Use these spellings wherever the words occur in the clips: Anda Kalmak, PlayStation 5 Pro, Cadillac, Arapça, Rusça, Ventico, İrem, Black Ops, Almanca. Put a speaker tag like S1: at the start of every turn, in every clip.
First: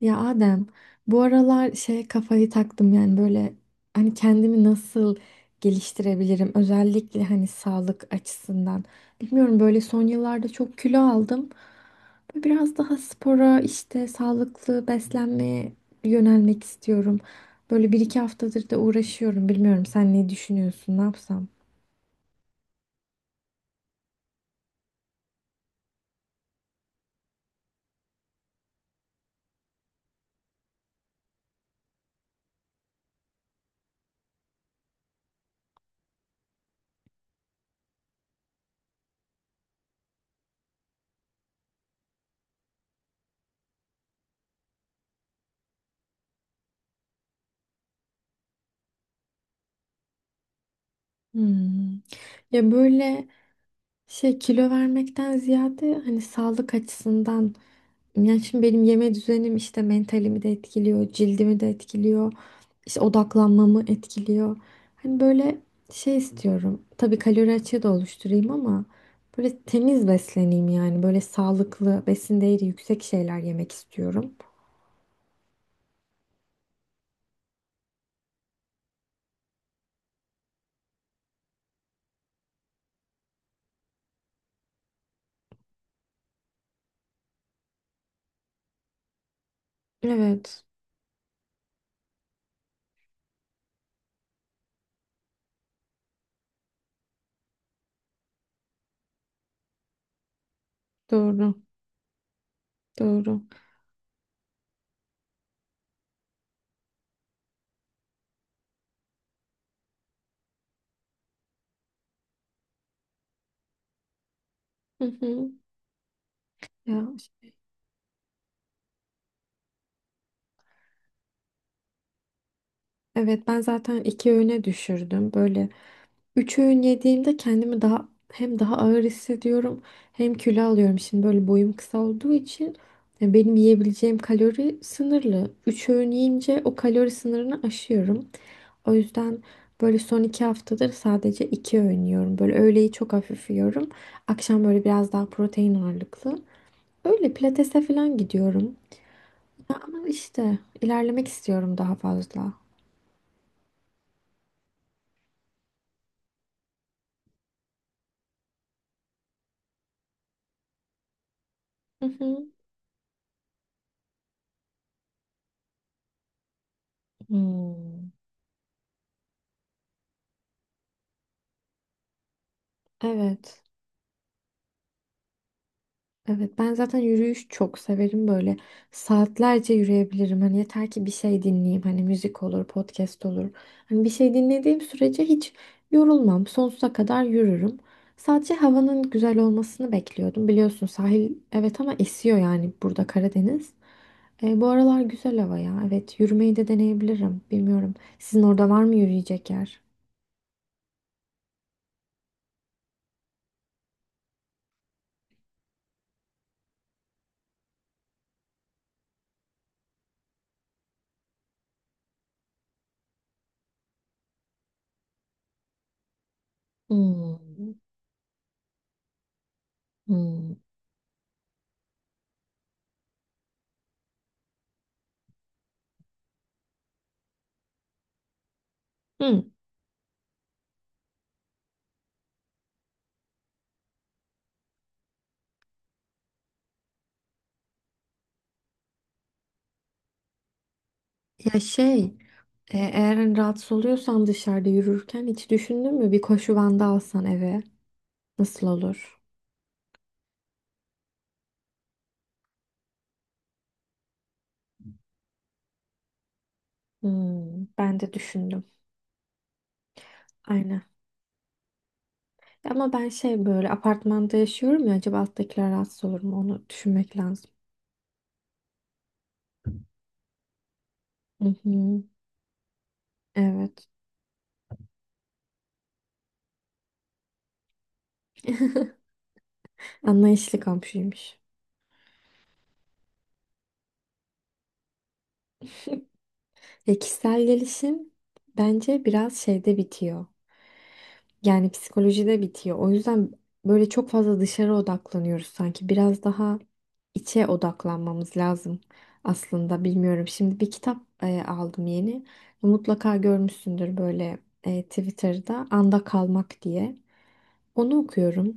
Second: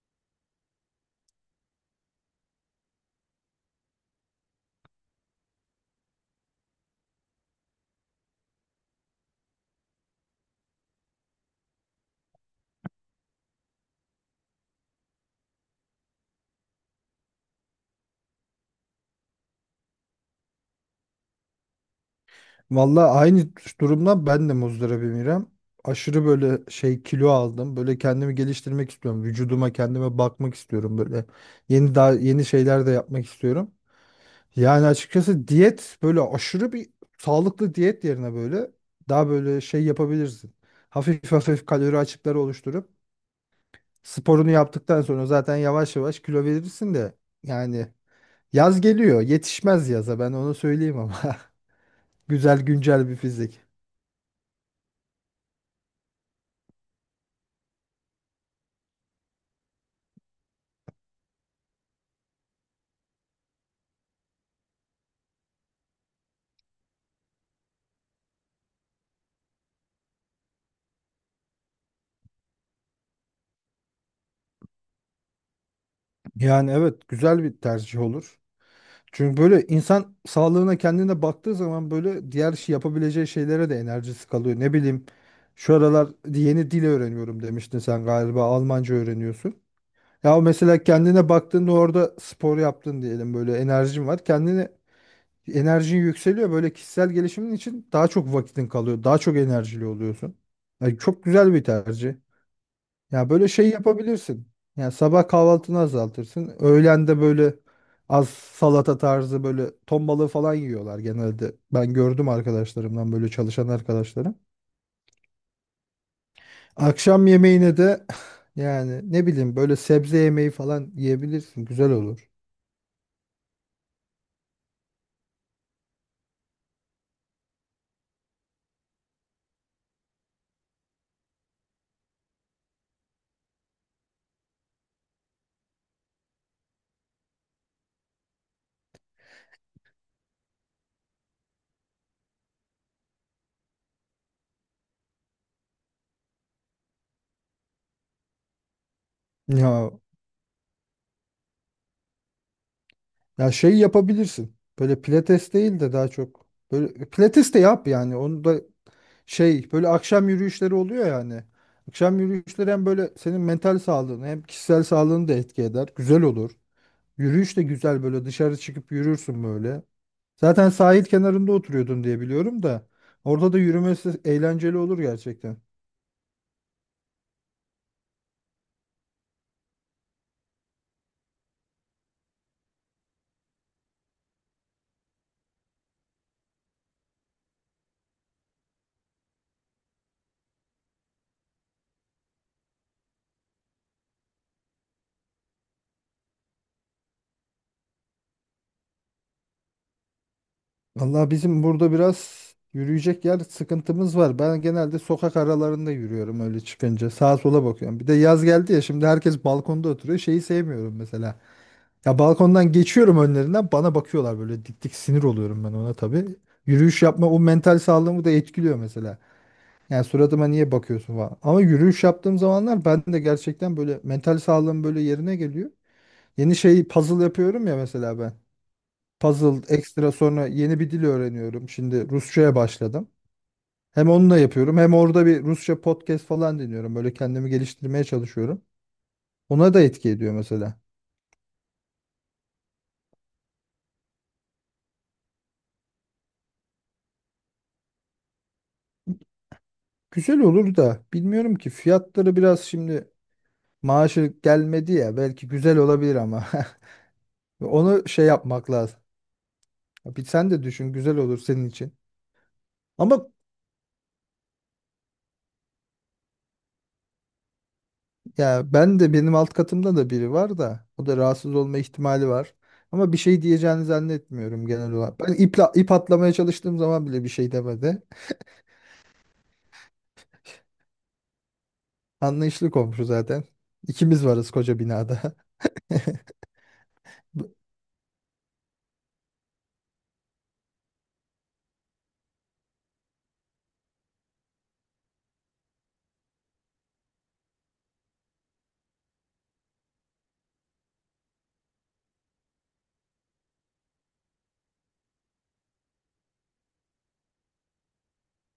S1: Ya Adem, bu aralar kafayı taktım, yani böyle hani kendimi nasıl geliştirebilirim, özellikle hani sağlık açısından. Bilmiyorum, böyle son yıllarda çok kilo aldım. Böyle biraz daha spora, işte sağlıklı beslenmeye yönelmek istiyorum. Böyle bir iki haftadır da uğraşıyorum. Bilmiyorum, sen ne düşünüyorsun, ne yapsam?
S2: Valla aynı durumdan ben de muzdaribim İrem. Aşırı böyle kilo aldım. Böyle kendimi geliştirmek istiyorum. Vücuduma kendime bakmak istiyorum böyle. Daha yeni şeyler de yapmak istiyorum. Yani açıkçası diyet böyle aşırı bir sağlıklı diyet yerine böyle daha böyle yapabilirsin. Hafif hafif kalori açıkları oluşturup sporunu yaptıktan sonra zaten yavaş yavaş kilo verirsin de yani yaz geliyor. Yetişmez yaza ben onu söyleyeyim ama.
S1: Hmm.
S2: Güzel
S1: Ya
S2: güncel bir
S1: böyle
S2: fizik.
S1: Kilo vermekten ziyade hani sağlık açısından, yani şimdi benim yeme düzenim işte mentalimi de etkiliyor, cildimi de etkiliyor, işte odaklanmamı etkiliyor. Hani böyle istiyorum. Tabii kalori açığı da oluşturayım ama böyle temiz besleneyim, yani böyle sağlıklı, besin değeri yüksek şeyler yemek istiyorum.
S2: Yani evet güzel bir tercih olur. Çünkü böyle insan sağlığına kendine baktığı zaman böyle diğer şey yapabileceği şeylere de enerjisi kalıyor. Ne bileyim şu aralar yeni dil öğreniyorum demiştin sen galiba, Almanca öğreniyorsun. Ya
S1: Evet,
S2: mesela kendine baktığında orada spor yaptın diyelim, böyle enerjin var. Kendine enerjin yükseliyor, böyle kişisel gelişimin için daha çok vakitin kalıyor. Daha çok enerjili oluyorsun. Yani çok güzel
S1: doğru,
S2: bir tercih. Ya
S1: doğru.
S2: böyle şey yapabilirsin. Yani sabah kahvaltını azaltırsın. Öğlen de böyle az salata tarzı, böyle ton balığı falan yiyorlar genelde. Ben gördüm arkadaşlarımdan, böyle çalışan arkadaşlarım.
S1: Hı hı. Ya,
S2: Akşam yemeğine de yani ne bileyim böyle sebze yemeği falan yiyebilirsin. Güzel olur.
S1: evet, ben zaten iki öğüne düşürdüm. Böyle üç öğün yediğimde kendimi daha hem daha ağır hissediyorum hem kilo alıyorum. Şimdi böyle boyum kısa olduğu için benim yiyebileceğim kalori sınırlı. Üç öğün yiyince o kalori sınırını aşıyorum. O yüzden böyle son iki haftadır sadece iki öğün yiyorum. Böyle öğleyi çok hafif yiyorum. Akşam böyle biraz daha protein ağırlıklı. Öyle pilatese falan gidiyorum. Ya
S2: Ya
S1: ama işte ilerlemek istiyorum, daha fazla.
S2: ya şey yapabilirsin. Böyle pilates değil de daha çok böyle pilates de yap, yani onu da. Böyle akşam yürüyüşleri oluyor yani.
S1: Hı
S2: Akşam
S1: hı.
S2: yürüyüşleri hem böyle senin mental sağlığını hem kişisel sağlığını da etki eder. Güzel olur. Yürüyüş de güzel,
S1: Hmm.
S2: böyle dışarı çıkıp yürürsün böyle. Zaten sahil kenarında oturuyordun diye biliyorum da. Orada da
S1: Evet.
S2: yürümesi eğlenceli olur gerçekten.
S1: Evet, ben zaten yürüyüş çok severim. Böyle saatlerce yürüyebilirim, hani yeter ki bir şey dinleyeyim, hani müzik olur, podcast olur, hani bir şey dinlediğim sürece hiç yorulmam, sonsuza kadar yürürüm. Sadece havanın güzel olmasını bekliyordum, biliyorsun sahil, evet ama esiyor, yani burada Karadeniz. E, bu aralar güzel hava ya, evet, yürümeyi de deneyebilirim. Bilmiyorum, sizin orada var mı yürüyecek yer?
S2: Vallahi bizim burada biraz yürüyecek yer sıkıntımız var. Ben genelde sokak aralarında yürüyorum öyle çıkınca. Sağa sola bakıyorum. Bir de yaz geldi ya, şimdi herkes balkonda oturuyor. Şeyi sevmiyorum mesela. Ya balkondan geçiyorum önlerinden, bana bakıyorlar böyle dik dik, sinir oluyorum ben ona tabii. Yürüyüş yapma o
S1: Hmm,
S2: mental sağlığımı da etkiliyor mesela. Yani suratıma
S1: hmm.
S2: niye bakıyorsun falan. Ama yürüyüş yaptığım zamanlar ben de gerçekten böyle mental sağlığım böyle yerine geliyor. Yeni şey puzzle yapıyorum ya mesela ben.
S1: Hı.
S2: Puzzle ekstra, sonra yeni bir dil öğreniyorum. Şimdi Rusça'ya başladım. Hem onunla yapıyorum hem orada bir Rusça podcast falan dinliyorum. Böyle kendimi geliştirmeye çalışıyorum. Ona da etki ediyor mesela.
S1: Ya eğer hani rahatsız oluyorsan dışarıda yürürken, hiç düşündün mü bir koşu bandı alsan eve, nasıl olur?
S2: Güzel olur da bilmiyorum ki fiyatları biraz şimdi. Maaşı gelmedi ya, belki güzel olabilir ama
S1: Hmm, ben
S2: onu
S1: de
S2: şey
S1: düşündüm.
S2: yapmak lazım. Bir sen de
S1: Aynen.
S2: düşün, güzel olur senin için.
S1: Ama ben
S2: Ama
S1: böyle apartmanda yaşıyorum ya, acaba alttakiler rahatsız olur mu, onu düşünmek lazım.
S2: ya ben de benim alt katımda da biri var da, o da
S1: Hı
S2: rahatsız olma
S1: hı.
S2: ihtimali var. Ama bir şey diyeceğini
S1: Evet.
S2: zannetmiyorum genel olarak. Ben ip atlamaya çalıştığım zaman bile bir şey demedi.
S1: Anlayışlı komşuymuş.
S2: Anlayışlı komşu zaten. İkimiz varız koca binada.
S1: Ya, kişisel
S2: Bu-
S1: gelişim bence biraz bitiyor. Yani psikolojide bitiyor. O yüzden böyle çok fazla dışarı odaklanıyoruz sanki. Biraz daha içe odaklanmamız lazım aslında. Bilmiyorum. Şimdi bir kitap aldım yeni. Mutlaka görmüşsündür böyle, Twitter'da Anda Kalmak diye. Onu okuyorum.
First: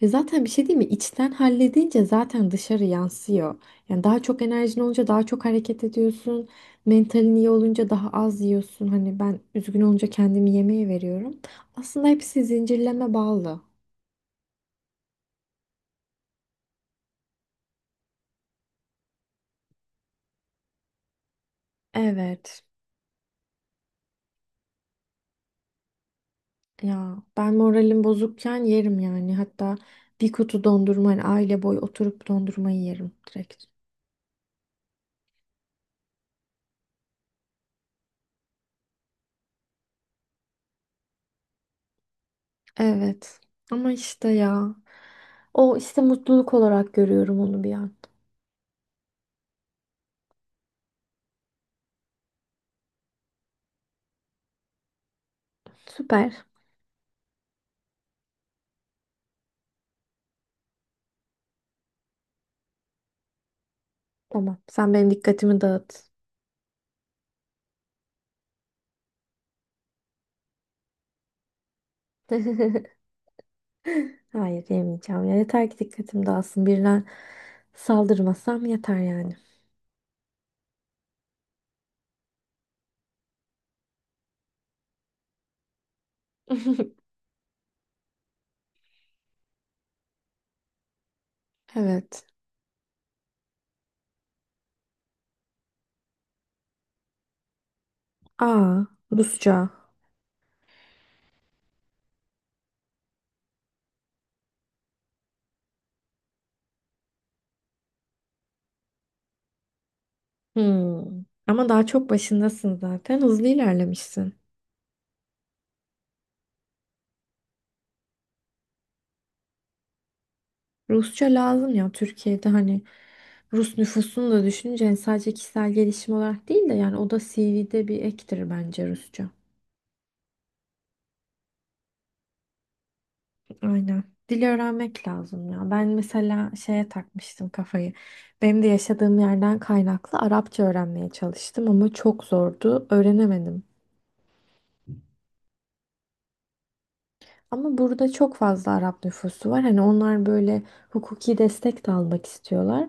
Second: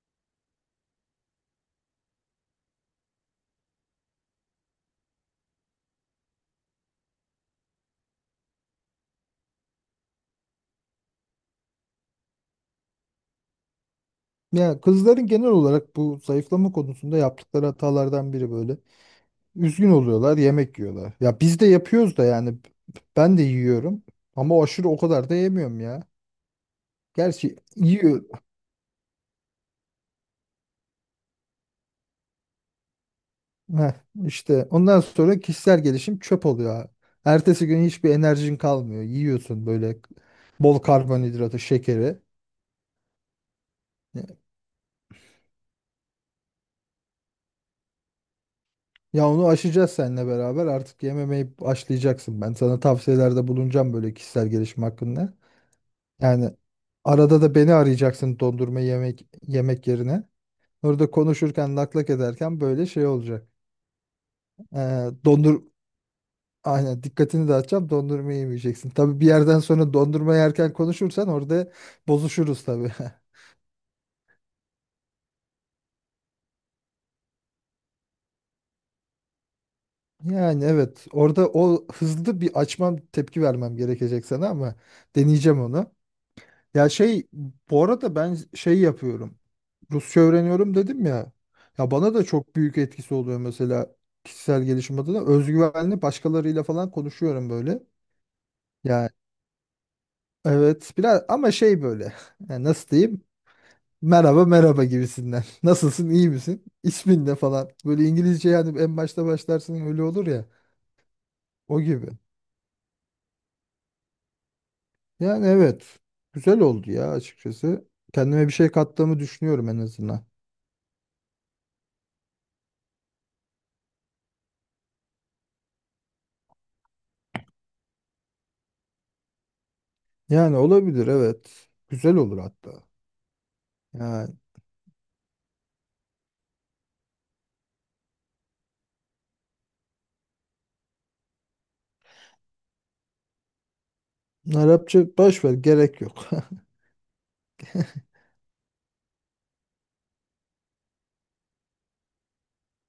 S1: Ya zaten bir şey değil mi? İçten halledince zaten dışarı yansıyor. Yani daha çok enerjin olunca daha çok hareket ediyorsun. Mentalin iyi olunca daha az yiyorsun. Hani ben üzgün olunca kendimi yemeğe veriyorum. Aslında hepsi zincirleme bağlı.
S2: Ya kızların genel olarak bu zayıflama konusunda yaptıkları hatalardan biri böyle. Üzgün oluyorlar, yemek yiyorlar. Ya biz de yapıyoruz da yani,
S1: Evet.
S2: ben de yiyorum ama aşırı o kadar da yemiyorum ya.
S1: Ya ben
S2: Gerçi
S1: moralim
S2: yiyor.
S1: bozukken yerim yani. Hatta bir kutu dondurma, hani aile boyu, oturup dondurmayı yerim direkt.
S2: Heh, işte ondan sonra kişisel gelişim çöp oluyor, ha. Ertesi gün hiçbir enerjin kalmıyor. Yiyorsun böyle bol karbonhidratı, şekeri.
S1: Evet. Ama işte ya. O işte, mutluluk olarak görüyorum onu bir an.
S2: Ya onu aşacağız seninle beraber. Artık yememeyi aşlayacaksın. Ben sana tavsiyelerde bulunacağım böyle kişisel gelişim hakkında.
S1: Süper.
S2: Yani arada da beni arayacaksın dondurma yemek yerine. Orada konuşurken laklak ederken böyle şey olacak.
S1: Tamam. Sen
S2: Ee,
S1: benim dikkatimi
S2: dondur
S1: dağıt.
S2: aynen dikkatini dağıtacağım, dondurma yemeyeceksin. Tabii bir yerden sonra dondurma yerken konuşursan orada bozuşuruz tabii.
S1: Hayır, yemeyeceğim. Ya yeter ki dikkatim dağılsın. Birine saldırmasam yeter yani.
S2: Yani evet, orada o hızlı bir açmam, tepki vermem gerekecek sana, ama deneyeceğim onu. Ya şey bu arada ben şey yapıyorum. Rusça öğreniyorum dedim ya. Ya bana da
S1: Evet.
S2: çok büyük etkisi oluyor mesela kişisel gelişim adına. Özgüvenli başkalarıyla falan konuşuyorum böyle.
S1: Aa,
S2: Yani
S1: Rusça.
S2: evet, biraz ama şey böyle, yani nasıl diyeyim, merhaba gibisinden nasılsın, iyi misin, ismin ne falan, böyle İngilizce yani en başta başlarsın öyle olur ya,
S1: Hmm. Ama
S2: o
S1: daha
S2: gibi.
S1: çok başındasın zaten. Hızlı ilerlemişsin.
S2: Yani evet, güzel oldu ya açıkçası, kendime bir şey kattığımı düşünüyorum en azından.
S1: Rusça lazım ya Türkiye'de, hani Rus nüfusunu da düşününce, hani sadece kişisel gelişim olarak değil de, yani o da CV'de bir ektir bence, Rusça.
S2: Yani olabilir evet, güzel olur hatta
S1: Aynen.
S2: yani.
S1: Dil öğrenmek lazım ya. Ben mesela takmıştım kafayı. Benim de yaşadığım yerden kaynaklı Arapça öğrenmeye çalıştım ama çok zordu. Öğrenemedim.
S2: Arapça boş ver, gerek yok.
S1: Ama burada çok fazla Arap nüfusu var. Hani onlar böyle hukuki destek de almak istiyorlar.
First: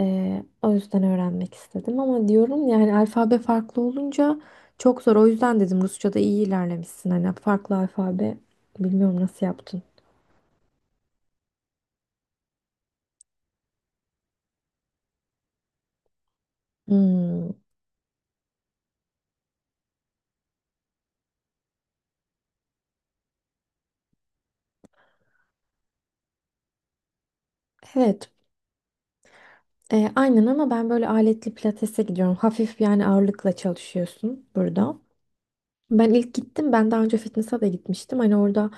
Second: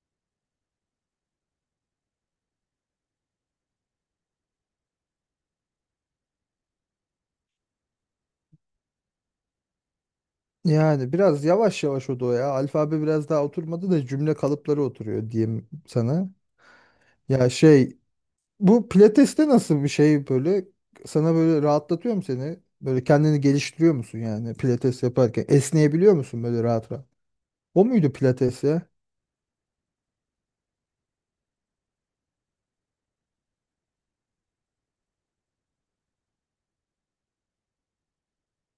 S1: O yüzden öğrenmek istedim ama diyorum, yani alfabe farklı olunca çok zor. O yüzden dedim Rusça'da iyi ilerlemişsin. Hani farklı alfabe, bilmiyorum nasıl yaptın.
S2: Yani biraz yavaş yavaş, o da o ya, alfabe biraz daha oturmadı da cümle kalıpları oturuyor diyeyim sana.
S1: Hmm.
S2: Ya şey, bu pilateste nasıl bir şey böyle, sana böyle rahatlatıyor mu seni? Böyle kendini geliştiriyor musun yani pilates yaparken? Esneyebiliyor musun böyle rahat rahat? O muydu
S1: Evet.
S2: pilates ya?
S1: Aynen, ama ben böyle aletli pilatese gidiyorum. Hafif, yani ağırlıkla çalışıyorsun burada. Ben ilk gittim. Ben daha önce fitness'a da gitmiştim. Hani orada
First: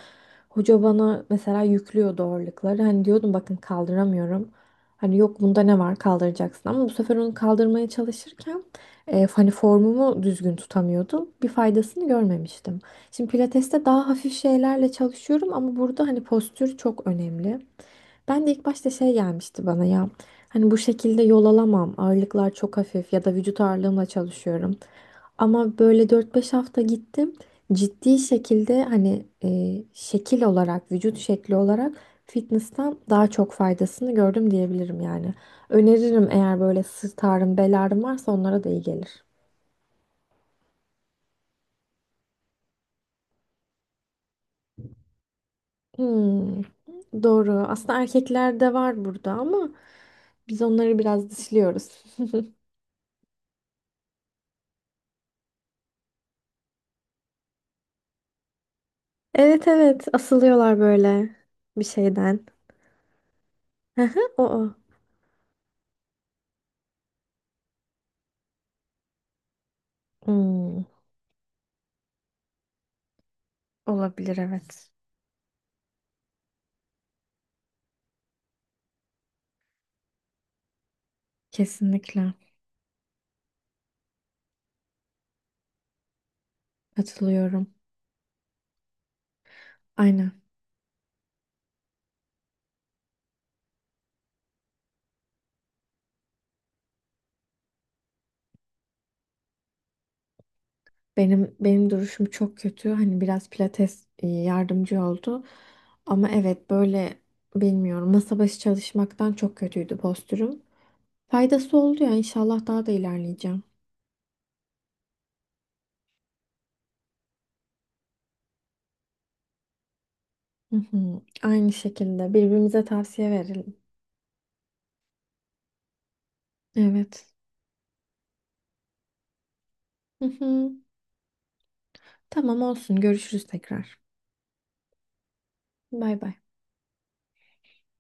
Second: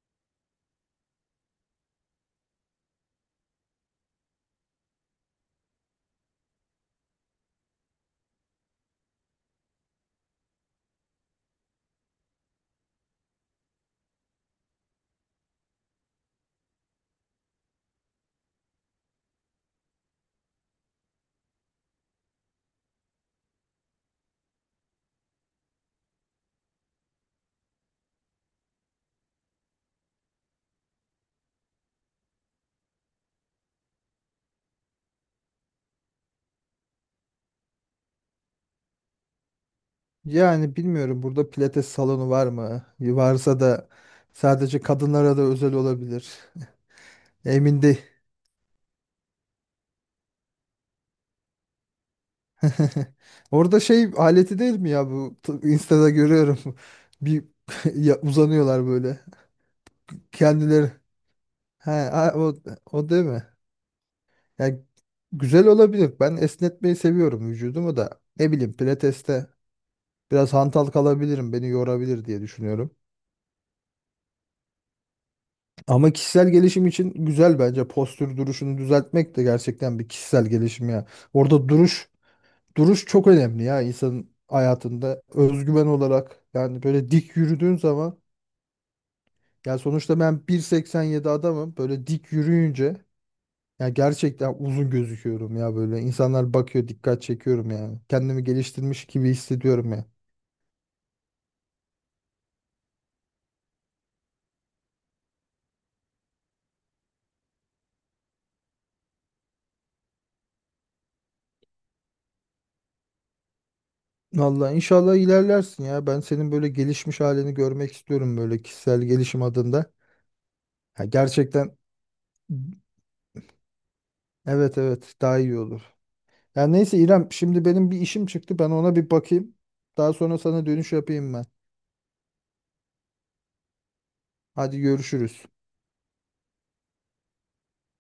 S1: hoca bana mesela yüklüyordu ağırlıkları. Hani diyordum bakın kaldıramıyorum. Hani yok bunda ne var, kaldıracaksın. Ama bu sefer onu kaldırmaya çalışırken hani formumu düzgün tutamıyordum. Bir faydasını görmemiştim. Şimdi pilateste daha hafif şeylerle çalışıyorum ama burada hani postür çok önemli. Ben de ilk başta gelmişti bana ya. Hani bu şekilde yol alamam, ağırlıklar çok hafif ya da vücut ağırlığımla çalışıyorum. Ama böyle 4 5 hafta gittim. Ciddi şekilde hani, şekil olarak, vücut şekli olarak, fitness'tan daha çok faydasını gördüm diyebilirim yani. Öneririm, eğer böyle sırt ağrım, bel ağrım varsa onlara da iyi gelir.
S2: Yani bilmiyorum burada pilates salonu var mı? Varsa da sadece kadınlara da özel olabilir.
S1: Hmm, doğru.
S2: Emin
S1: Aslında
S2: değil.
S1: erkeklerde var burada ama biz onları biraz dışlıyoruz.
S2: Orada şey aleti değil mi ya bu, Insta'da görüyorum. Bir uzanıyorlar böyle.
S1: Evet, evet, asılıyorlar
S2: Kendileri.
S1: böyle bir şeyden.
S2: O, o değil mi?
S1: Hı hı, o o.
S2: Yani güzel olabilir. Ben esnetmeyi seviyorum vücudumu da. Ne bileyim pilateste biraz
S1: Hmm,
S2: hantal kalabilirim. Beni yorabilir diye düşünüyorum.
S1: olabilir, evet.
S2: Ama kişisel gelişim için güzel bence. Postür duruşunu düzeltmek de gerçekten bir kişisel gelişim ya. Orada duruş
S1: Kesinlikle
S2: duruş çok önemli ya insanın hayatında. Özgüven olarak yani böyle dik
S1: katılıyorum.
S2: yürüdüğün zaman, yani sonuçta
S1: Aynen.
S2: ben 1,87 adamım. Böyle dik yürüyünce ya gerçekten uzun gözüküyorum ya böyle. İnsanlar bakıyor, dikkat çekiyorum yani. Kendimi geliştirmiş gibi hissediyorum ya.
S1: Benim duruşum çok kötü. Hani biraz pilates yardımcı oldu. Ama evet böyle, bilmiyorum, masa başı çalışmaktan çok kötüydü postürüm. Faydası oldu ya, inşallah daha da ilerleyeceğim.
S2: Vallahi inşallah ilerlersin ya. Ben senin böyle gelişmiş halini görmek istiyorum böyle kişisel gelişim adında.
S1: Hı
S2: Ya
S1: hı. Aynı
S2: gerçekten,
S1: şekilde birbirimize tavsiye verelim.
S2: evet evet, daha iyi olur. Ya neyse
S1: Evet.
S2: İrem, şimdi benim bir işim çıktı. Ben ona bir bakayım. Daha
S1: Hı
S2: sonra sana
S1: hı.
S2: dönüş yapayım ben.
S1: Tamam olsun. Görüşürüz tekrar.
S2: Hadi görüşürüz.
S1: Bay bay.